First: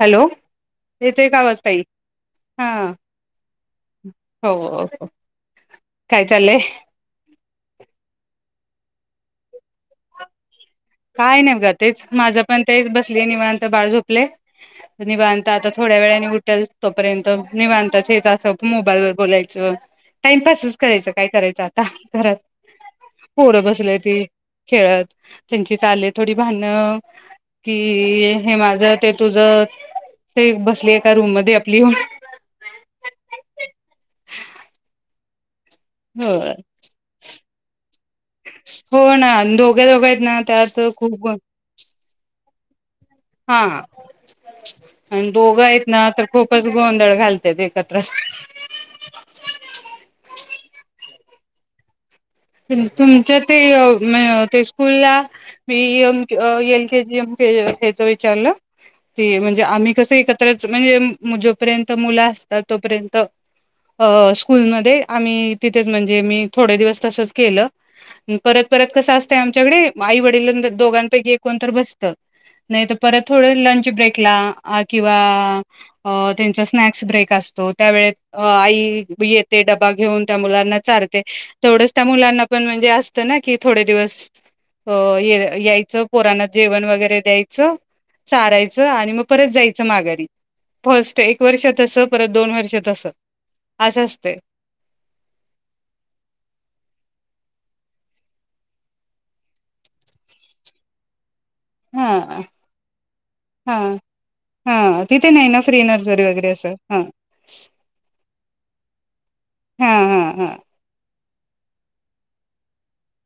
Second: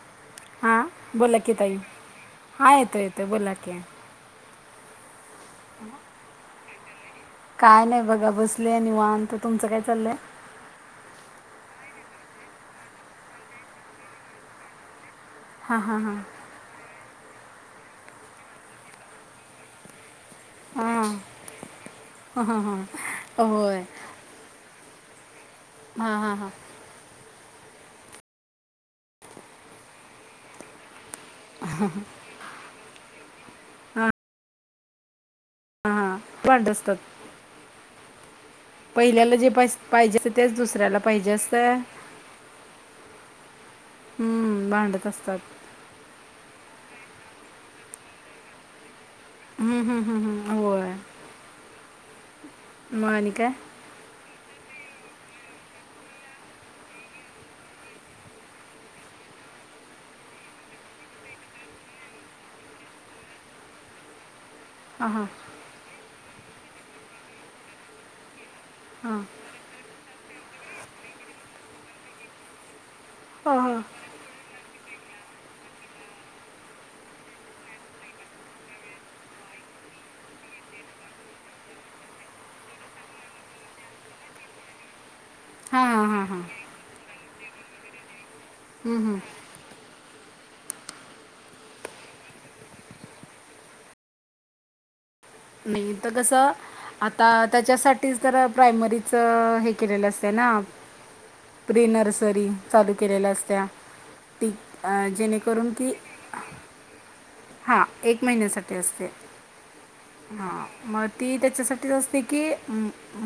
Hello हां येतोय का बोला की आवाज ताई तई हां. येतो येतो बोला की हो काय चालंय. काय नाही बघा बसले आहे निवांत तर तुमचं काय चाललंय. काय नाही ग तेच माझं पण तेच बसले निवांत बाळ झोपले निवांत. आता हां थोड्या हां हां वेळानी उठेल तोपर्यंत मी नीवांताच असं मोबाईल वर बोलायचं. टाइमपासच करायचं हां काय करायचं आता घरात हां हां पोरं होय बसल्याती ते खेळत. त्यांची चाले हां थोडी हां हां भांडण. कि हे माझ ते तुझ ते बसली एका रूम मध्ये आपली हां हां होय. भांडत असतात हो ना पहिल्याला जे दोघ पाहिजे दोघ पाहिजे आहेत असतं ना तेच त्यात दुसऱ्याला खूप पाहिजे असतं हा हम्म, भांडत आणि असतात दोघं आहेत ना तर. खूपच गोंधळ घालतात एकत्र. हम्म हम् हम्म हम होय. मग आणि तुमच्या काय ते ते. स्कूलला मीम एल के जी एम के हच विचारलं. क म्हणजे आम्ही कसं एकत्रच म्हणजे जोपर्यंत मुलं असतात तोपर्यंत अ स्कूलमध्ये. ते हां हां आम्ही तिथंच म्हणजे मी थोडे दिवस तसंच केले परत परत कस हां असते. च्याडे आई वडील दोघांपैकी एकण तर बसत नाहीतर. परत हो, थोडं हो. लंच ब्रेकला किंवा अ त्यांचा स्नॅक्स ब्रेक असतो त्यावेळेत अ आई येते डबा घेऊन त्या मुलांना चारते तेवढंच. त्या मुलांना पण म्हणजे असतं ना की थोडे दिवस अ हां यायचं हां हां हां पोराणा जेवण वगैरे द्यायचं चारायचं हम्म, आणि हम्म. मग परत जायचं माघारी. फस्ट एक वर्षात अस परत दोन वर्षात अस अस असते नाही इथं कसं. आता त्याच्यासाठीच तर प्रायमरीच हे केलेलं असते ना प्रि हा नर्सरी चालू केलेल्या असत्या हा ती हा अ, तिथे नाही ना जेणेकरून फ्री नर्सरी वगैरे असं हा हा एक महिन्यासाठी असते हा मग ती त्याच्यासाठीच असते की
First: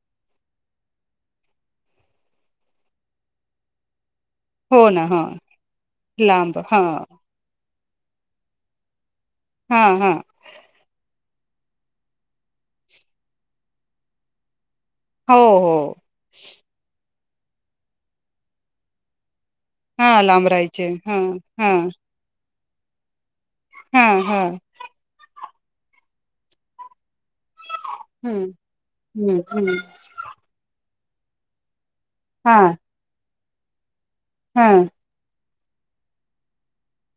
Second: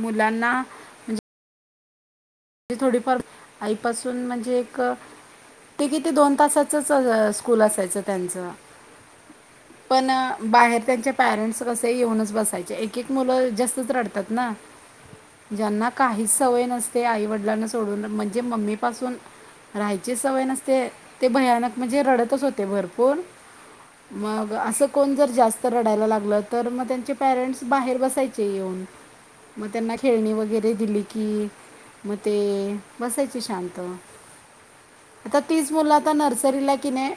मुलांना म्हे थोडीफार आईपासून म्हणजे एक हो ना हा ते किती दोन लांब हा तासाचच स्कूल असायचं त्यांचं हा पण. हा बाहेर त्यांच्या पॅरेंट्स कसे येऊनच बसायचे एक एक मुलं जास्तच रडतात ना. हो ज्यांना हो काहीच सवय नसते आई वडिलांना सोडून म्हणजे मम्मीपासून. राहायची हा सवय लांब नसते राहायचे हा ते हा भयानक म्हणजे रडतच होते. ते भरपूर हा हा मग असं कोण जर जास्त रडायला लागलं तर मग त्यांचे. पॅरेंट्स बाहेर बसायचे हम्म येऊन हम्म मग हम्म त्यांना खेळणी वगैरे दिली की. मग ते बसायचे शांत. हां. आता तीच मुलं आता नर्सरीला कि नाही.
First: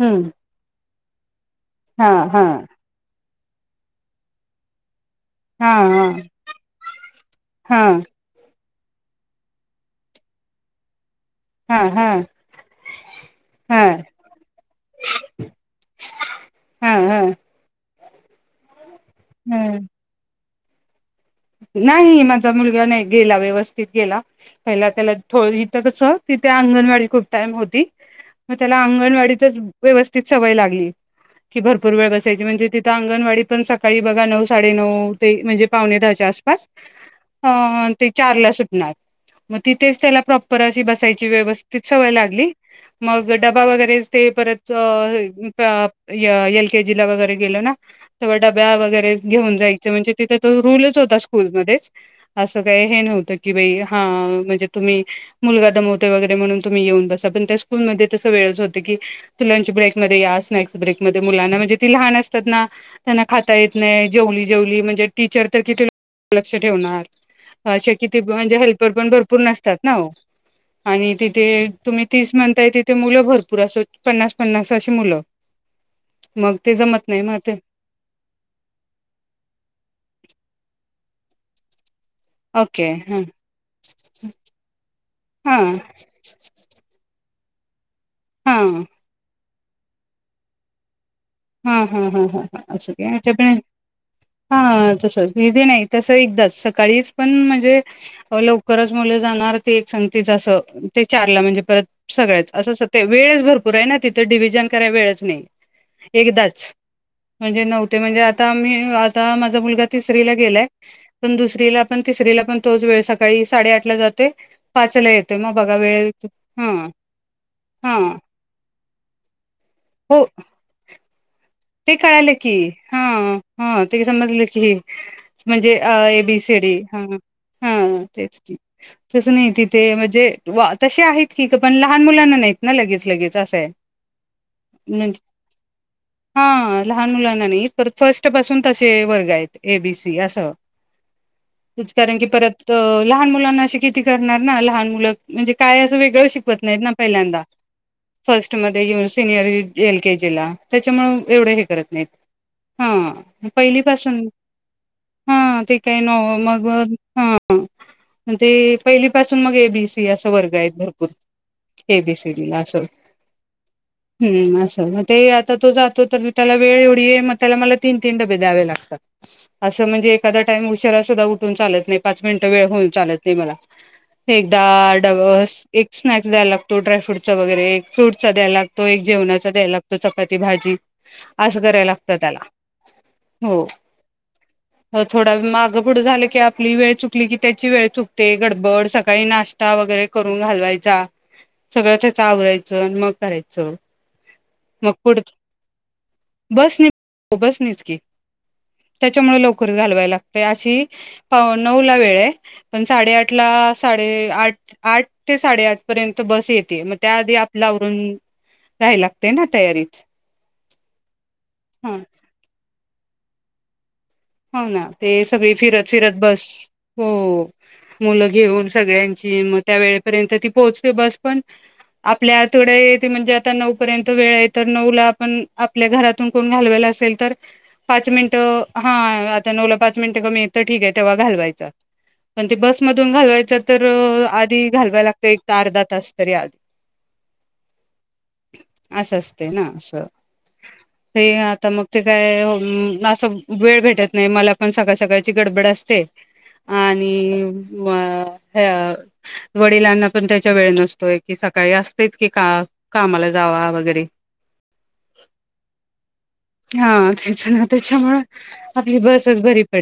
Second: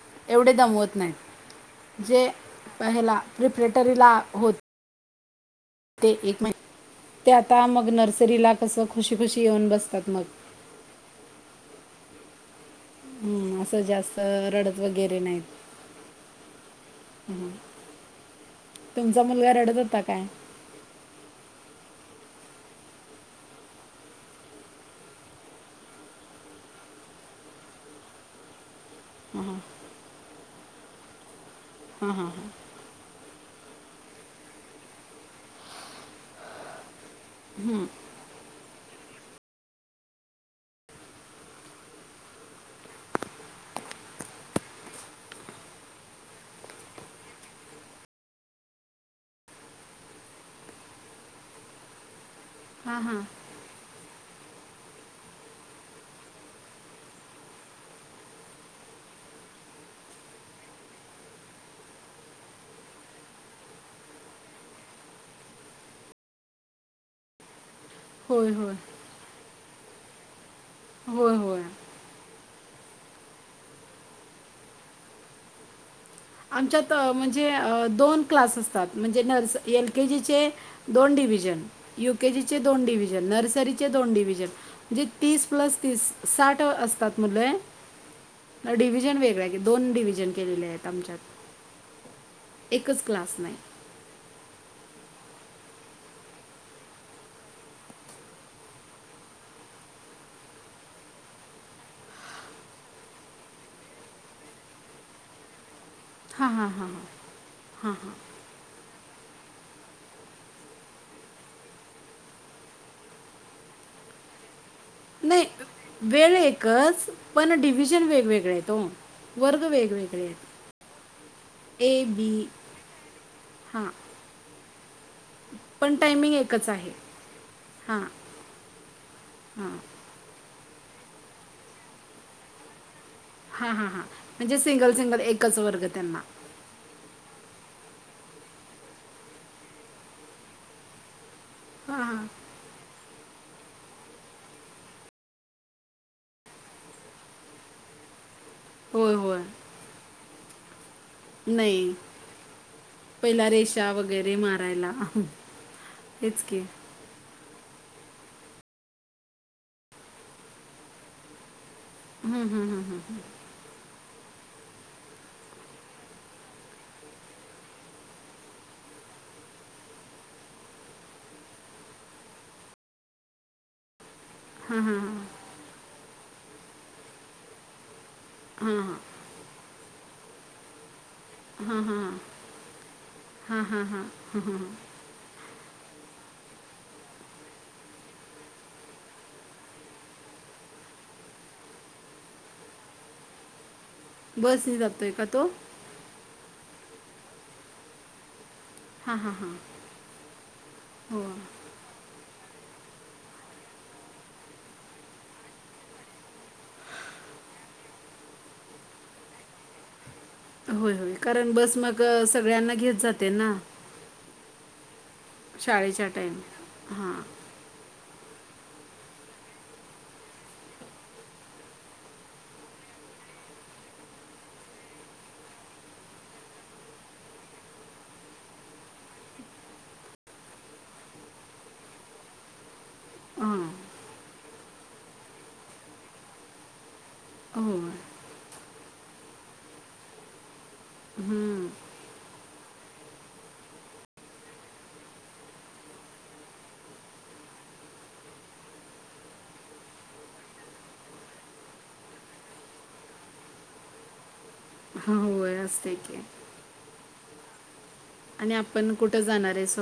हम्म. तेढेमवत नाही हा जे हा पला प्रिपरेटरीला हो. हा ते हा एक महि ते आता हा मग नर्सरीला कसं खुशी खुशी येऊन बसतात मग. हा हा. हम्म असं जास्त रडत वगैरे नाहीत हा हा हम. तुमचा मुलगा रडत ह होता काय. नाही माझा मुलगा नाही गेला व्यवस्थित गेला पहिला त्याला थो इथं कसं तिथे अंगणवाडी खूप टाइम होती. मग त्याला अंगणवाडीतच व्यवस्थित सवय लागली. की भरपूर वेळ बसायची म्हणजे तिथं अंगणवाडी. पण सकाळी बघा नऊ साडे नऊ ते म्हणजे पावणे दहाच्या आसपास. अ ते चार ला सुटणार. मग तिथेच त्याला प्रॉपर अशी बसायची व्यवस्थित सवय लागली. मग डबा वगैरे ते परत एल केजीला वगैरे गेलो ना. तें डब्या वगरेन जायं म्हणजे तिथे तो रूलच होत. स्कूलमध्येच अस काही हे हां, हां. नव्हतं की बा हा म्हणजे तुम्ही. मुलगा दमवते वगैरे म्हणून तुम्ही येऊन बसा पण त्या स्कूलमध्ये तस वेळच होते की. लंच ब्रेकमध्ये या स्नॅक्स ब्रेक म मुलांना म्हणजे ती लहान असतात ना. त्यांना खाता येत नाही जेवली जेवली म्हणजे टीचर तर किती. लक्ष ठेवणारे कती होय, म्हणजे होय. हेल्पर पण भरपूर नसतात ना. आणि होय, तिथे होय. तुम्ही तीस म्हणताय तिथे मुलं भरपूर असो पन्नास पन्नास अशी मुलं. मग ते आमच्यात जमत नाही मग म्हणजे ते दोन. क्लास असतात म्हणजे नर्स एल केजीचे दोन डिव्हजन. यू केे जीचे दोन ओके हा डविजन नर्सरीचे दोन डविजन म्हणजे तीस हा प्लस तीस. साठ असतात मुलं हा डिव्हजन वेगळ. दोन डिव्हिजन केलेले आहेत आमच्यात. हा हा हा हा हा असंक एकच ज क्लास प. नाही. हा तस हेध नाही तसं एकदाच सकाळीच पण म्हणजे. लवकरच मुलं जाणार ती एक सग तच असं ते चारला म्हणजे परत. सगळ्याच असं अस ते वेळच भरपूर आहे ना तिथं डिव्हजन कराय वेळच नाही. हां. एकदाच म्हणजे नव्हते म्हणजे आता मी आता माझा मुलगा तिसरीला गेलाय. पण दुसरीला पण तिसरीला पण तोच वेळ सकाळी साडेआठ ला जातोय. पाचला येतोय नाही मग बघा वेळ हा एकच पण हा डिव्हजन वेगवेगळा आहे तो. वर्ग वेगवेगळे हो आहेत. ते ए, कळालं बी की हा हा हां, ते समजलं की. म्हणजे पण टायमिंग एबीसी एकच डी आहे. हा हा हां. तेच. तसं नाही तिथे म्हणजे तसे आहेत की का पण लहान मुलांना नाहीत ना लगेच लगेच. असं आहे हा हा हां म्हणजे सिंगल सिंगल म्हणजे एकच वर्ग त्यांना. हा लहान मुलां नाही परत फर्स्ट पासून तसे वर्ग आहेत ए बीसी असं. च हां, कारण की हां. परत. तर लहान मुलांना अशी किती करणार ना लहान मुलं म्हणजे काय असं वेगळं शिकवत नाहीत ना पहिल्यांदा. फर्स्ट म येन होय, होय. सिनियर एल केजी ला त्याच्यामु एवढं हे करत नाही, नाहीत पहिला हा रेषा पहिलीपासून वगैरे मारायला. हा ते काही न तेच की. मग हा म्हण ते पहिली पाासून मग एबीसी असं वर्ग आहे भरपूर एबीसीडी अस हम्म अस ते आता तो तर मी त्याला वेळ एवढ आहे म त्याला मला तीन तीन डबे द्यावे लागतात असं म्हणजे एखादा टाईम उशिरा सुद्धा उठून चालत नाही पाच मिनट वेळ होऊन चालत नाही मला एकदा डबस एक स्नॅक्स द्यायला लागतो ड्रायफ्रूटचा वगैरे एक फ्रूट चा द्याव लागतो एक जेवणाचा द्याय लागतो चपाती भाजी असं कराय लागतं त्याला हो थोडा मागं पुढं झालं की आपली वेळ चुकली की त्याची वेळ चुकते गडबड सकाळी नाश्ते वगैरे करून घालवायचा सगळं त्याचा आवरायचं आणि मग करायचं बस नि जातोय का तो? बस नि बस निच की त्याच्यामुळे लवकर घालवाय लागते अशी हो. पा नऊ ला वेळ आहे पण साडेआठ ला साडे आठ आठ ते साडेआठ पर्यंत बस येते मग त्याआधी आपल्यावरून राहाय लागते ना तयारीत होय होय कारण बस ह मग सगळ्यांना घेत जाते ना हो ना ते सगळी फिरत शाळेच्या फिरत बस टाईमात. हो हां, मुलं घेऊन सगळ्यांची मग त्या वेळेपर्यंत ती पोहोचते बस पण आपल्या आतड्याे म्हणजे आता नऊ पर्यंत वेळ आहे तर नऊ ला आपण आपल्या घरातून कोण घालवायला असेल तर पाच मिनट हा आता नऊला पाच मिनिटं कमी एक तर ठीक आहे तेव्हा घालवायच पण ते बसमधून घालवायचं हां. तर आधी घालवाय लागतं एक अर्धा तास तरी आधी हो असं असते ना असं हे आता मग ते काय असं वेळ भेटत नाही मला पण सकाळ सकाळची गडबड असते आणि ह वडिलांना पण त्याच्या वेळ नसतोय की सकाळी असतेच की का कामाला जावा वगैरे हा हो [inaudible] हा त्याच ना त्याच्यामुळे आणि आपण कुठं जाणार आहे स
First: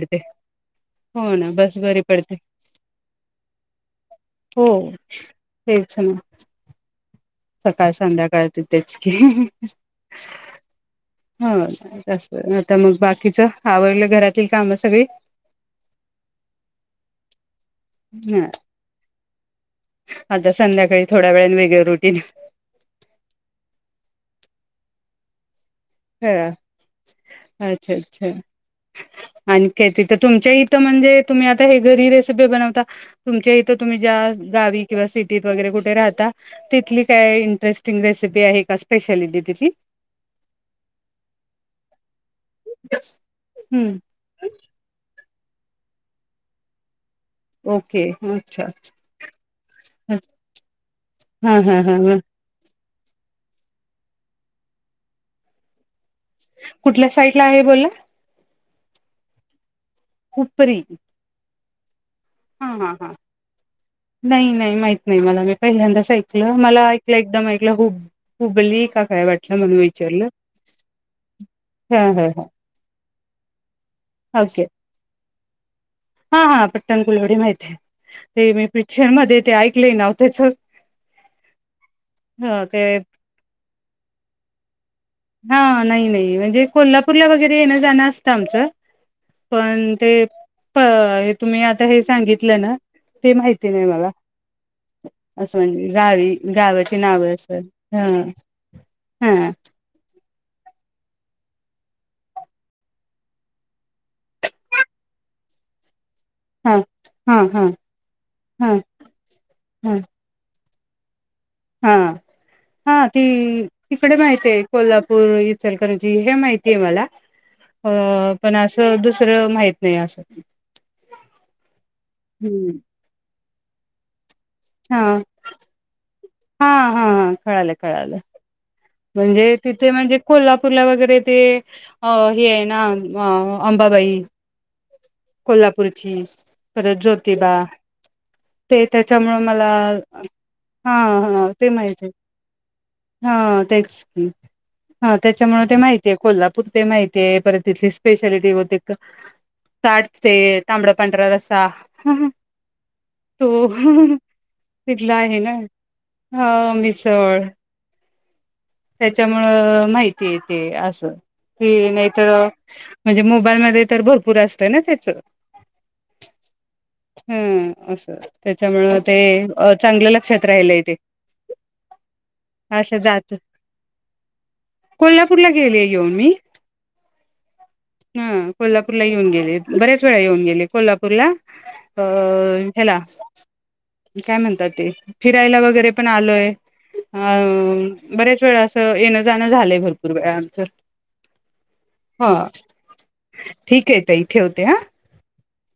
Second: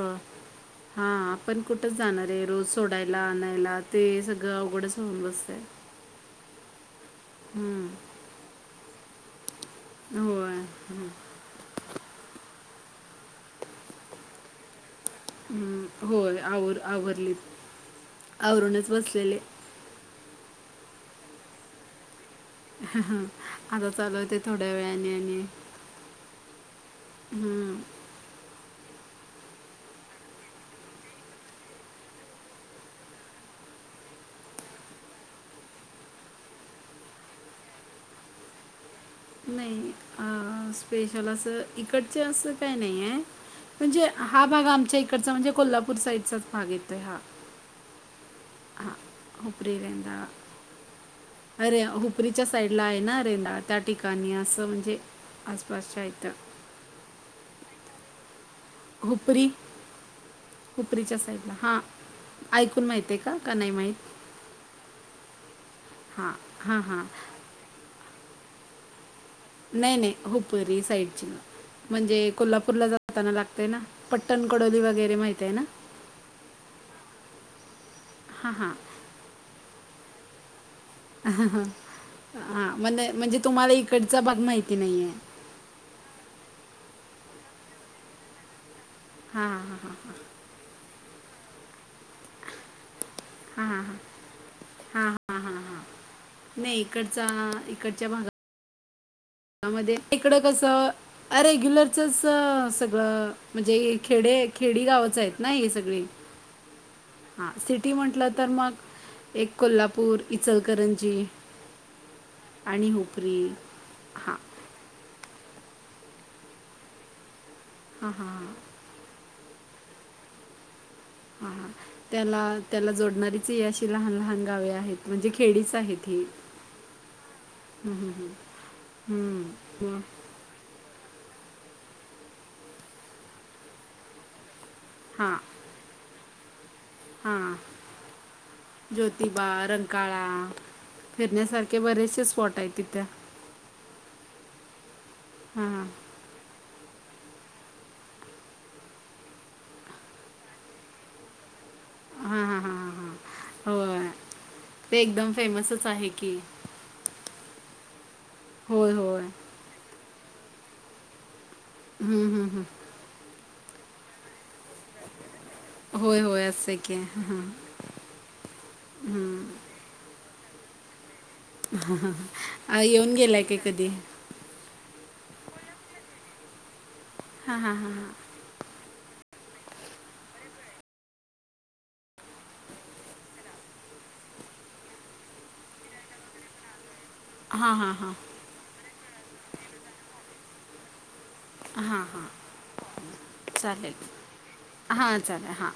हा हो ना आपण बस कुठं बरी जाणार पडते आहे रोज सोडायला आणायला ते सगळं हो अवघडच होऊन बसतय तेच ना हं. सकाळ संध्याकाळ तथेच की होय. हं, हो जास्त आता मग बाकीच आवडलं घरातील काम सगळी हं. होय आवर आवरली ह आवरूनच बसलेले आता संध्याकाळी थोड्या वेळने वेगळ रुटीन आता चालवते थोड्या वेळाने आणि हा हं. अच्छा अच्छा आणखी तिथं तुमच्या इथं म्हणजे तुम्ही आता हे घरी रेसिपी बनवता तुमच्या इथं तुम्ही ज्या गावी किंवा सिटीत वगैरे कुठे राहता तिथली काय इंटरेस्टिंग रेसिपी आहे का स्पेशालिटी तिथली नाही स्पेशल असं इकडच असं काही नाही आहे म्हणजे हम्म हा भाग आमच्या इकडचा म्हणजे कोल्हापूर साईडचाच भाग येतोय हा ओके अच्छा हां. हुपरी, रेंदाळा. हा हा ह च्या साईडला आहे ना रेंडा त्या ठिकाणी असं म्हणजे आसपासच्या इथं कुठल्या साईड ला आहे बोला हुपरी हुपरी हुपरीच्या साईडला हा हा ऐकून हा हा माहिती आहे का? नाही माहित. नाही नाही माहित नाही मला मी यंदाच हां, ऐकलं हां, मला हां. ऐकलं एकदम ऐकलं हुप हुबली काय वाटलं नाही नाही हुपरी साईडची हा म्हणजे हा हा कोल्हापूरला जाताना लागतय ना? पट्टण ओके कडोली वगैरे माहित आहे ना. हा हा पट्टणकडोली माहती आहे ते हां, मी हां. प्रिक्चर मध्ये ते ऐकलेय नाव त्याच. ह ह ह हा ते म्ह म्हणजे तुम्हाला इकडचा भाग माहिती नाहीे. हा नाही नाही म्हणजे कोल्हापूरला वगैरे येणं जाणं असतं आमचं. हां, हां, पण ते तुम्ही आता हे सांगितलं. ना ती हां, माहिती हां, नाही. हां, हां. मला हां, हां, असं हां. म्हणजे गावी नाही गावाची नाव इकडचा अस ह इकडच्या हा इकडं कसं अ रेग्युलरचच सगळं म्हणजे खेडे खेडी गावच आहेत. ना हे सगळी. हा हा सिटी म्हटलं तर मग हा एक हा कोल्हापूर इचलकरंजी. हा आणि हा ती. हुपरी इकडे हां माहती आहे. कोल्हापूर इचलकरजी हे माहितीय मला अ हां हां हां पण अस. दुसरं माहित नाही. असं हा त्याला हम्म त्याला जोडणारीच अशी लहान लहान गावे आहेत. हा म्हणजे खेडेच आहेत ही हा हा हा कळालं कळालं हम्म म्हणजे तिथे ह म्हणजे कोल्हापूरला वगैरे ते हे आहे. ना अंबाबाई हा कोल्हापूरची परत ज्योतिबा. हां ते त्याच्यामुळं ज्योतिबा मला. रंकाळा हा हा ते फिरण्यासारखे माहिती आहे. बरेचसे स्पॉट आहेत तिथं हा तेच की हा त्याच्यामुळे हां ते हां माहितीय आहे. कोल्हापूर ते माहितीय आहे परत तिथली स्पेशलिटी होते. साठ ते तांबड पांढरा रसा हां हां हां हां त होय ते तिथला एकदम आहे. ना फेमसच आहे की ह मिसळ हो त्याच्यामुळे माहिती येते असं की नाहीतर हं, हं, हं. म्हणजे मोबाईल मध्ये तर भरपूर असतय ना त्याच होय होय असं आहे की हां हां. हम असं त्याच्यामुळे ते चांगले लक्षात राहिलं इथे ह येऊन जात गेलाय काय कधी. कोल्हापूरला गेले. येऊन मी हा हा हा हा ह कोल्हापूर ला येऊन गेले बऱ्याच वेळा येऊन गेले. कोल्हापूरला. आ हेला. काय म्हणतात ते फिरायला वगैरे पण आलोय अ हां हां हां बऱ्याच अस येणं जाणं झालंय भरपूर वेळच हां हां ह ठीक आहे. चालेल ताई ठेवते ह हां चालेल हां